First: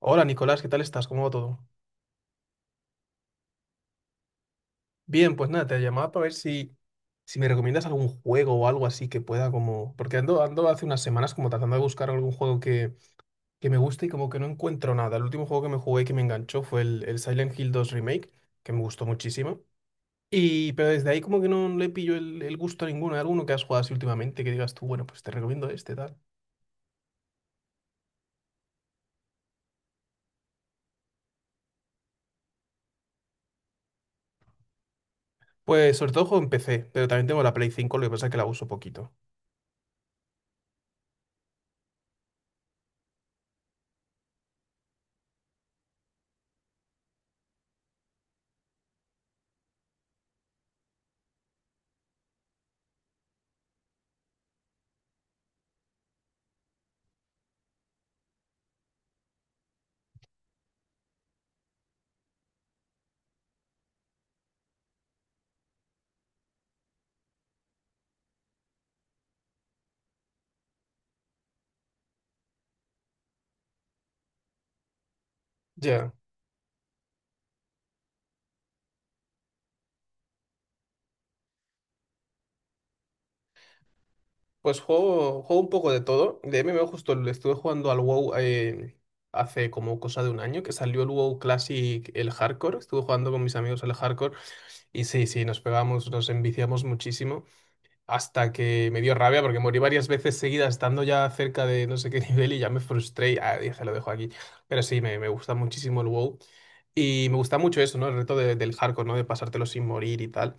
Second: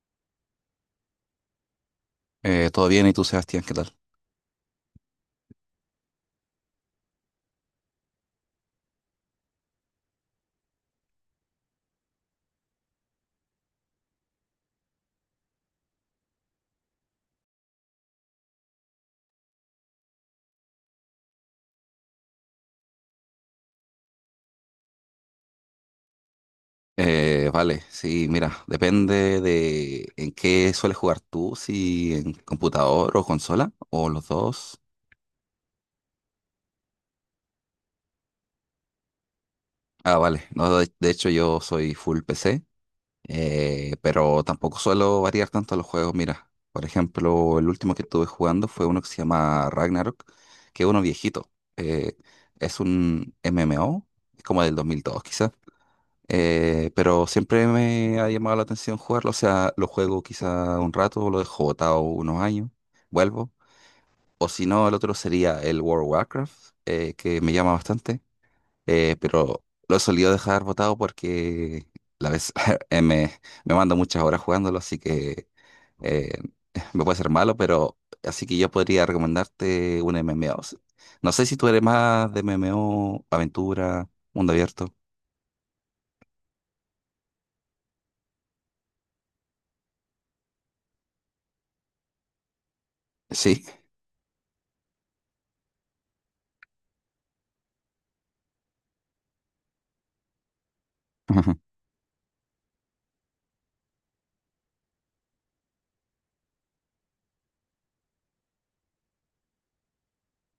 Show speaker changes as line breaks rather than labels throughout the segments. Hola Nicolás, ¿qué tal estás? ¿Cómo va todo?
Todo bien, ¿y tú, Sebastián, qué tal?
Bien, pues nada, te llamaba para ver si me recomiendas algún juego o algo así que pueda como... Porque ando hace unas semanas como tratando de buscar algún juego que me guste y como que no encuentro nada. El último juego que me jugué que me enganchó fue el Silent Hill 2 Remake, que me gustó muchísimo. Y, pero desde ahí como que no le pillo el gusto a ninguno. ¿Hay alguno que has jugado así últimamente que digas tú, bueno, pues te recomiendo este, tal?
Vale, sí, mira, depende de en qué sueles jugar tú, si en computador o consola, o los dos.
Pues sobre todo juego en PC, pero también tengo la Play 5, lo que pasa es que la uso poquito.
Ah, vale. No, de hecho yo soy full PC, pero tampoco suelo variar tanto los juegos. Mira, por ejemplo, el último que estuve jugando fue uno que se llama Ragnarok, que es uno viejito. Eh, es un MMO, es como del 2002 quizás, pero siempre me ha llamado la atención jugarlo. O sea, lo juego quizá un rato, lo dejo botado unos años, vuelvo. O si no, el otro sería el World of Warcraft, que me llama bastante, pero lo he solido dejar botado porque la vez eh, me, me mando muchas horas jugándolo, así que
Ya.
eh, me puede ser malo, pero así que yo podría recomendarte un MMO. No sé si tú eres más de MMO, aventura, mundo
Pues
abierto.
juego un poco de todo. De MMO justo le estuve jugando al WoW, hace como cosa de un año, que salió el WoW Classic, el Hardcore. Estuve jugando con mis
Sí.
amigos al Hardcore y sí, sí, nos pegamos, nos enviciamos muchísimo hasta que me dio rabia porque morí varias veces seguidas estando ya cerca de no sé qué nivel y ya me frustré y ah, dije, lo dejo aquí. Pero sí, me gusta muchísimo el WoW. Y me gusta mucho eso, ¿no? El reto del hardcore, ¿no? De pasártelo sin morir y tal.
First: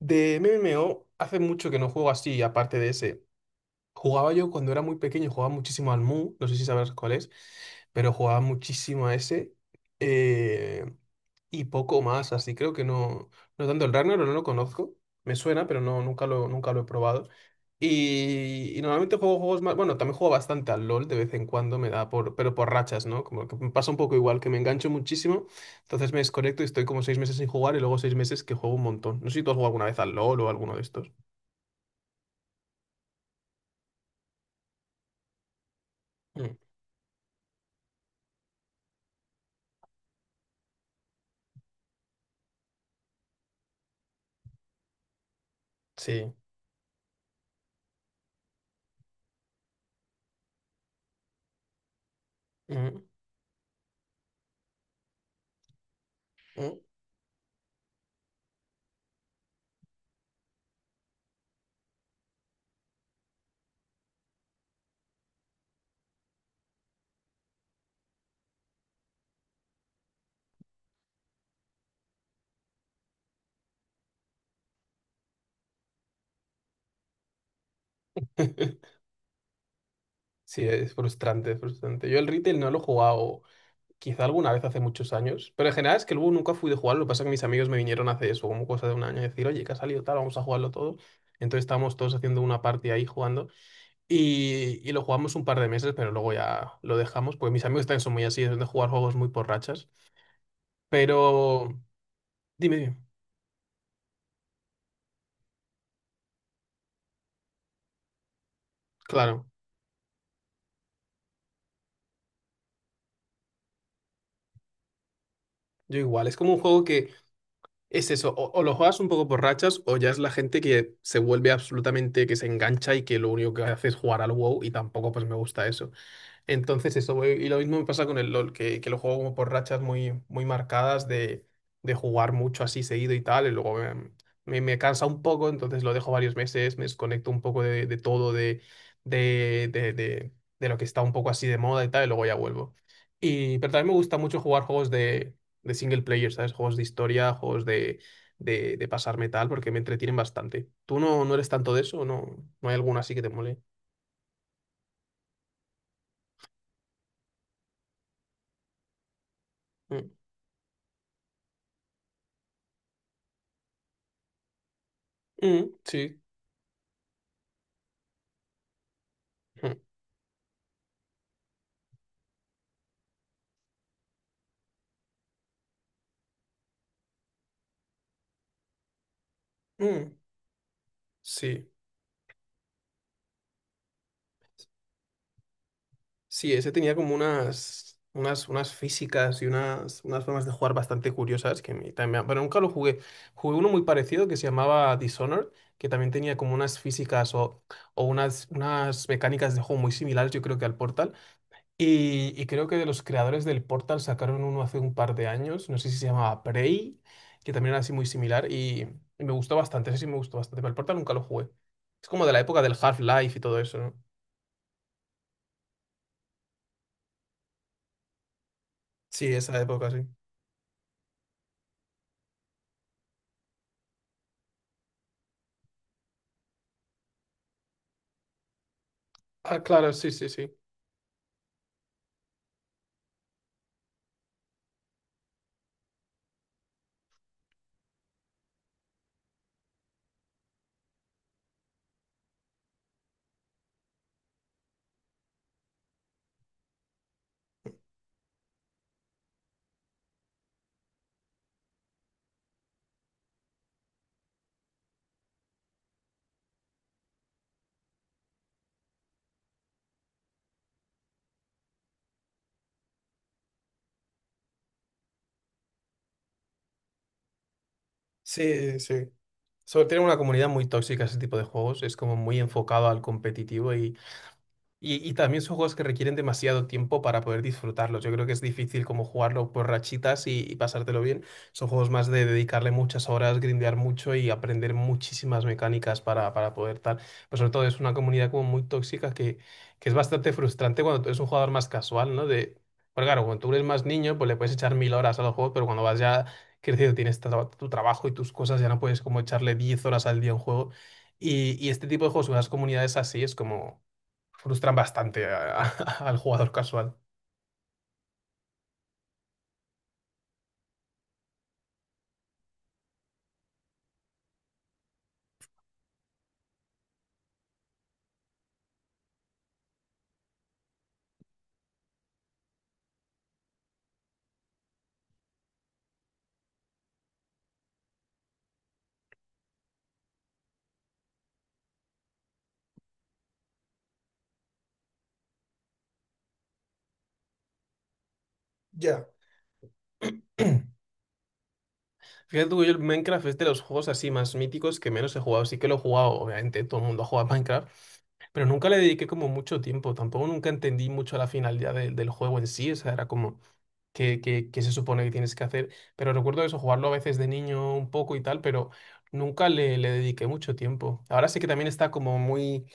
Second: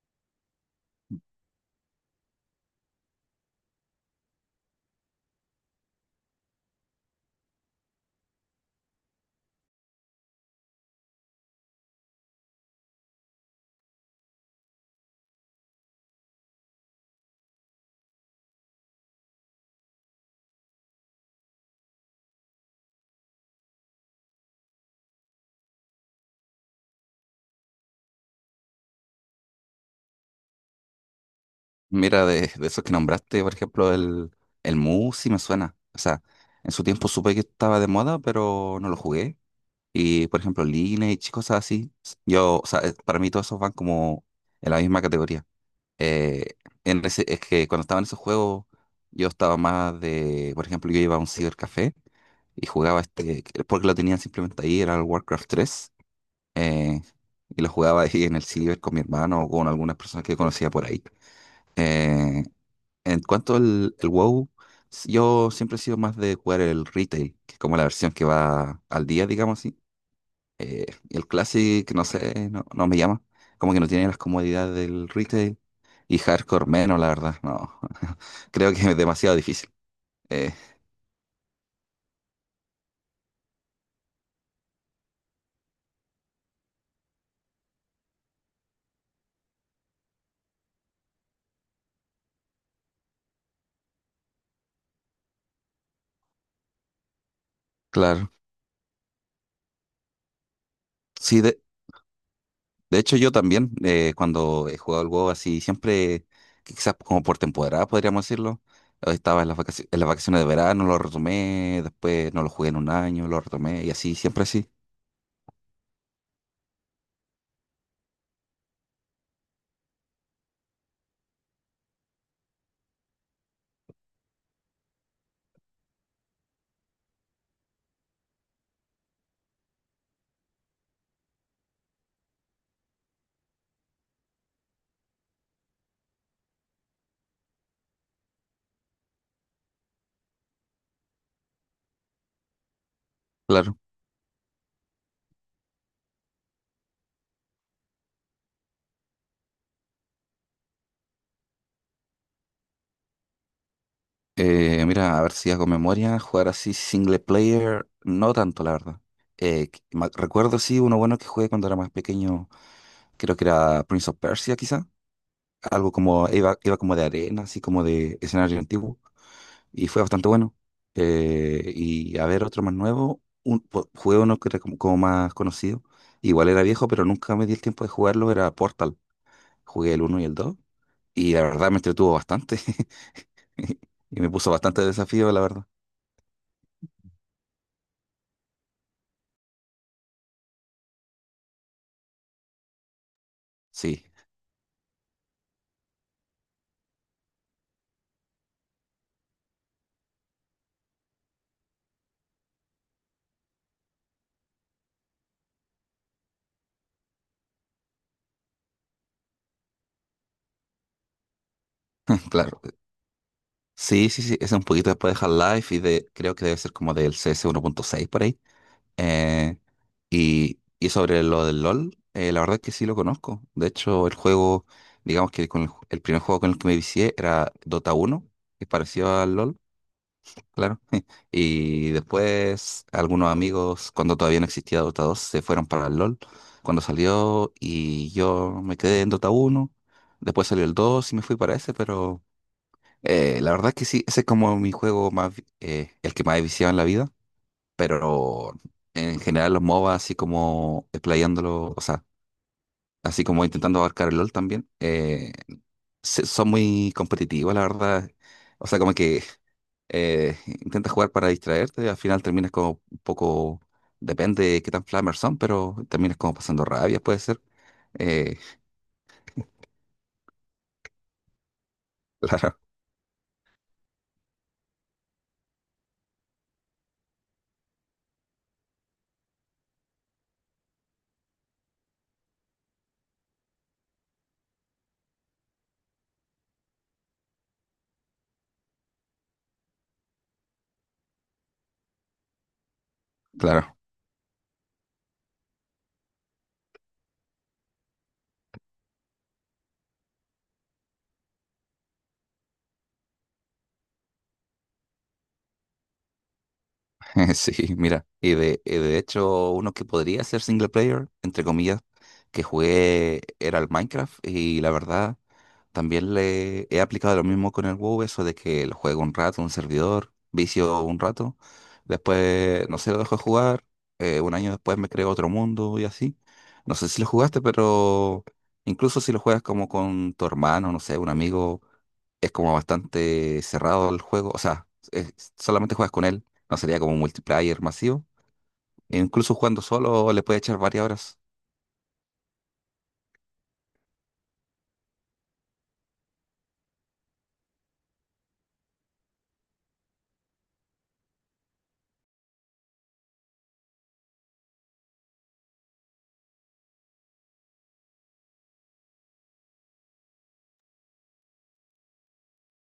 De MMO, hace mucho que no juego así, aparte de ese. Jugaba yo cuando era muy pequeño, jugaba muchísimo al Mu, no sé si sabrás cuál es, pero jugaba muchísimo a ese, eh, y poco más, así creo que no, no tanto el Ragnarok, no lo conozco, me suena, pero no, nunca lo he probado. Y normalmente juego juegos más, bueno, también juego bastante al LOL de vez en cuando, me da por, pero por rachas, ¿no? Como que me pasa un poco igual, que me engancho muchísimo, entonces me desconecto y estoy como 6 meses sin jugar y luego 6 meses que juego un montón. No sé si tú has jugado alguna vez al LOL o alguno de estos.
Mira, de esos que nombraste, por ejemplo, el Mu sí me suena. O sea,
Mm,
en su tiempo supe que estaba de moda, pero no lo jugué. Y, por ejemplo, Lineage y cosas así. Yo, o sea, para mí todos esos van como en la misma categoría.
sí.
Eh, es que cuando estaba en esos juegos, yo estaba más de, por ejemplo, yo iba a un cibercafé y
Mm,
jugaba este, porque lo tenían simplemente ahí, era el Warcraft tres,
mm.
eh, y lo jugaba ahí en el ciber con mi hermano o con algunas personas que conocía por ahí. Eh, en cuanto al el WoW, yo siempre he sido más de jugar el retail, que es como la versión que va al día, digamos así, y el Classic, no sé, no, no me llama. Como que no tiene las comodidades del retail. Y hardcore menos, la verdad, no. Creo que es demasiado difícil. Eh,
Sí, es frustrante, es frustrante. Yo el retail no lo he jugado, quizá alguna vez hace muchos años, pero en general es que el Boo nunca fui de jugarlo. Lo que pasa es que mis amigos me vinieron hace eso, como cosa de un año, a decir, oye, que ha salido tal, vamos a jugarlo todo. Entonces estábamos todos haciendo una party ahí jugando y lo jugamos un par de meses, pero luego ya lo dejamos, porque mis amigos también son muy
claro.
así, son de jugar juegos muy por rachas.
Sí,
Pero dime, dime.
de hecho yo también, cuando he jugado al WoW así, siempre, quizás como por temporada, podríamos decirlo. Estaba
Claro,
en las vacaciones de verano, lo retomé, después no lo jugué en un año, lo retomé, y así, siempre así.
yo igual, es como un juego que... Es eso, o lo juegas un poco por rachas o ya es la gente que se vuelve absolutamente, que se engancha y que lo único que hace es jugar al WoW y tampoco pues me gusta eso. Entonces eso, y lo mismo me pasa con el LOL, que lo juego como por rachas muy, muy marcadas de, jugar mucho así seguido y tal, y luego me cansa un poco, entonces lo dejo varios meses, me desconecto un poco de todo, de, de, de, de lo que está un poco así de moda y tal, y luego ya vuelvo. Pero
Claro.
también me gusta mucho jugar juegos de, single player, ¿sabes? Juegos de historia, juegos de, de pasarme tal, porque me entretienen bastante. ¿Tú no eres tanto de eso? ¿O ¿No hay alguno así que te mole?
Mira, a ver si hago memoria, jugar así single player, no tanto, la verdad.
Mm,
Recuerdo sí uno bueno que jugué cuando era más pequeño, creo que era Prince of Persia quizá,
mm,
algo
sí.
como, iba como de arena, así como de escenario antiguo,
Mm,
y fue bastante bueno. Y a ver, otro más nuevo, jugué uno que era como, como más conocido, igual era viejo, pero nunca me di el tiempo de jugarlo, era Portal, jugué el
mm.
uno y el 2. Y la
Sí,
verdad me entretuvo bastante, y me puso bastante desafío, la verdad.
sí, ese tenía como unas físicas y unas formas de jugar bastante curiosas que me, también, pero nunca lo jugué. Jugué uno muy
Sí.
parecido que se llamaba Dishonored, que también tenía como unas físicas o unas mecánicas de juego muy similares, yo creo que al Portal. Y creo que de los creadores del Portal sacaron uno hace un par de años, no sé si se llamaba Prey, que también era así muy similar y me gustó bastante, ese sí me gustó bastante, pero el Portal nunca lo jugué. Es como de la
Claro.
época del Half-Life y todo eso, ¿no?
Sí, sí, sí. Ese es un poquito después de Half-Life y de, creo que debe ser como del CS 1.6 por ahí.
Sí,
Eh,
esa época, sí.
y, sobre lo del LOL, la verdad es que sí lo conozco. De hecho, digamos que con el primer juego con el que me vicié era Dota 1, que es parecido al
Ah,
LOL,
claro, sí, sí, sí.
claro. Y después algunos amigos, cuando todavía no existía Dota 2, se fueron para el LOL cuando salió y yo me quedé en Dota 1. Después salió el 2 y me fui para ese, pero... La verdad que sí, ese es como mi juego más, el que más he viciado en la vida, pero en general los MOBA así como explayándolo, o sea, así como intentando abarcar el LOL también, son muy competitivos, la verdad. O sea, como que intentas jugar para distraerte y al final terminas como un poco, depende de qué tan flamers son, pero terminas como pasando rabia, puede ser. Eh,
Sí, sí. Tiene una comunidad muy tóxica ese tipo de juegos. Es como muy
claro,
enfocado al competitivo. Y también son juegos que requieren demasiado tiempo para poder disfrutarlos. Yo creo que es difícil como jugarlo por rachitas y pasártelo bien. Son juegos más de dedicarle muchas horas, grindear mucho y aprender muchísimas mecánicas para, poder tal. Pero sobre todo es una comunidad como muy tóxica que es bastante frustrante cuando tú eres un jugador más casual, ¿no? Porque claro, cuando tú eres
claro.
más niño, pues le puedes echar 1.000 horas a los juegos, pero cuando vas ya crecido, tienes tu trabajo y tus cosas, ya no puedes como echarle 10 horas al día a un juego. Y este tipo de juegos, las comunidades así, es como... Frustran bastante al jugador casual.
Sí, mira, y de hecho uno que podría ser single player, entre comillas, que jugué era el Minecraft y la verdad también le he aplicado lo mismo con el WoW, eso de que lo juego un rato, un servidor, vicio un rato, después, no sé, lo dejo de jugar, un año después me creo otro mundo y así. No sé si lo jugaste, pero incluso si lo juegas como con tu hermano, no sé, un amigo, es como bastante cerrado el juego, solamente juegas con él, no sería como un multiplayer masivo. E
Ya.
incluso jugando solo le puede echar varias horas.
Fíjate tú que yo el Minecraft es de los juegos así más míticos que menos he jugado. Sí que lo he jugado, obviamente, todo el mundo juega Minecraft, pero nunca le dediqué como mucho tiempo. Tampoco nunca entendí mucho la finalidad del juego en sí. O sea, era como, que se supone que tienes que hacer. Pero recuerdo eso, jugarlo a veces de niño un poco y tal, pero nunca le dediqué mucho tiempo. Ahora sí que también está como muy,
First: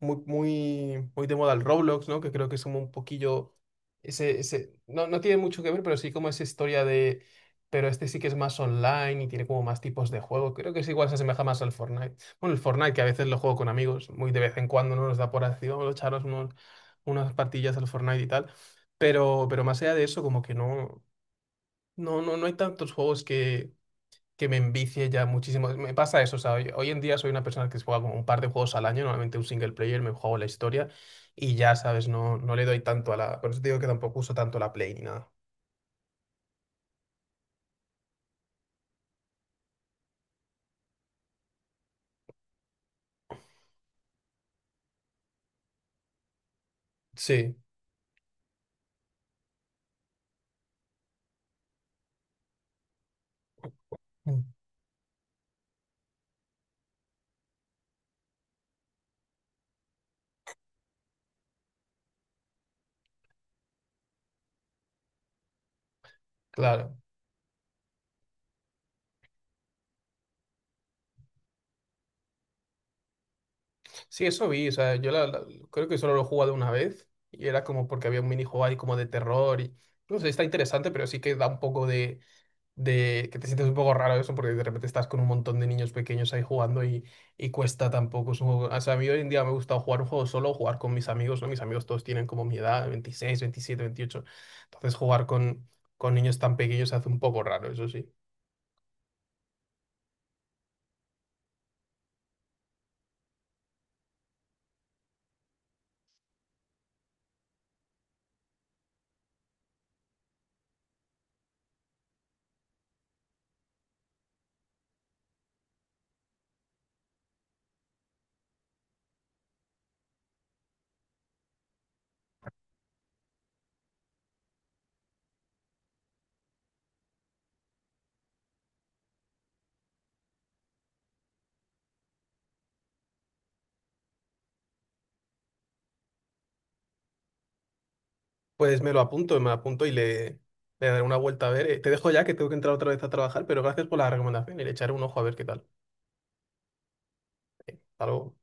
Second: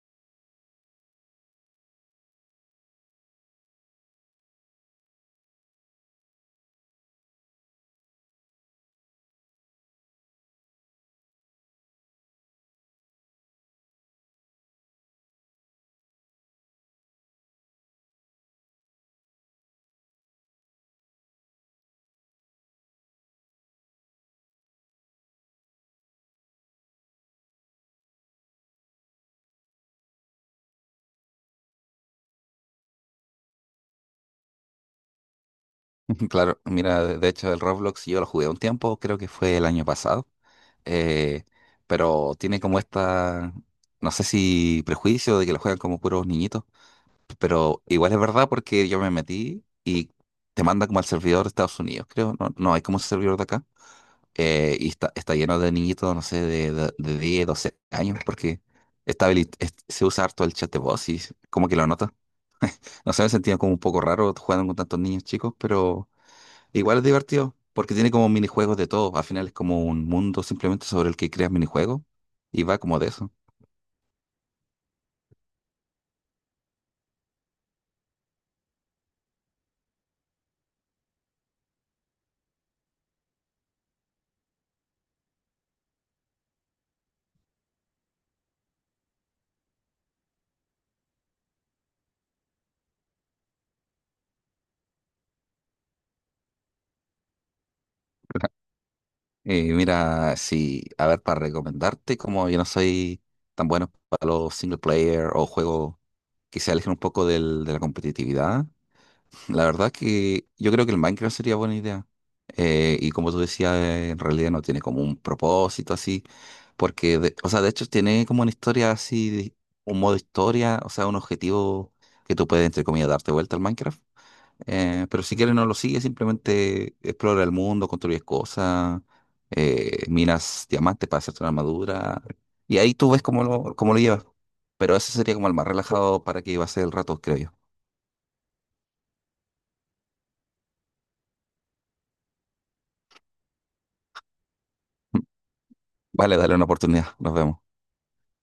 muy, muy, muy de moda el Roblox, ¿no? Que creo que es como un poquillo ese, no, tiene mucho que ver, pero sí como esa historia pero este sí que es más online y tiene como más tipos de juego. Creo que es igual se asemeja más al Fortnite. Bueno, el Fortnite que a veces lo juego con amigos, muy de vez en cuando, ¿no? Nos da por así, vamos a echaros unos, unas partillas al Fortnite y tal. Pero más allá de eso, como que no hay tantos juegos que me envicie ya muchísimo. Me pasa eso, o sea, hoy en día soy una persona que se juega como un par de juegos al año, normalmente un single player, me juego la historia y ya, ¿sabes? No le doy tanto a la... Por eso te digo que tampoco uso tanto la Play ni nada.
Claro, mira, de hecho el Roblox yo lo jugué un tiempo, creo que fue el año pasado. eh, pero tiene como esta, no sé si prejuicio de que lo juegan como puros niñitos,
Sí,
pero igual es verdad porque yo me metí y te manda como al servidor de Estados Unidos, creo, no, no hay como un servidor de acá,
mm,
y está lleno de niñitos, no sé, de 10, 12 años, porque se usa harto el chat de voz y como que lo nota. No sé, me sentía como un poco raro jugando con tantos niños chicos, pero...
claro.
Igual es divertido, porque tiene como minijuegos de todo. Al final es como un mundo simplemente sobre el que creas minijuegos y va como de eso.
Sí, eso vi, o sea, yo creo que solo lo he jugado una vez y era como porque había un minijuego ahí como de terror y... No sé, está interesante, pero sí que da un poco de que te sientes un poco raro eso, porque de repente estás con un montón de niños pequeños ahí jugando y cuesta tampoco. O sea, a mí hoy en día me gusta jugar un juego solo, o jugar con mis amigos, ¿no? Mis amigos todos tienen como mi edad, 26, 27, 28. Entonces jugar con, niños tan pequeños se hace un poco raro, eso sí.
Mira, sí, a ver, para recomendarte, como yo no soy tan bueno para los single player o juegos que se alejen un poco de la competitividad, la verdad que yo creo que el Minecraft sería buena idea. Y como tú decías, en realidad no tiene como un propósito así, o sea, de hecho tiene como una historia así, un modo historia, o sea, un objetivo que tú puedes, entre comillas, darte vuelta al Minecraft. Pero si quieres no lo sigue, simplemente explora el mundo, construyes cosas, minas diamantes para hacerte una armadura, y ahí tú ves cómo lo llevas. Pero ese sería como el más relajado para que iba a ser el rato, creo yo.
Pues me lo apunto y le daré una vuelta a ver. Te dejo ya que tengo que entrar otra vez a trabajar, pero gracias por la recomendación y le echaré un ojo a ver qué tal.
Vale, dale una oportunidad, nos vemos.
Algo.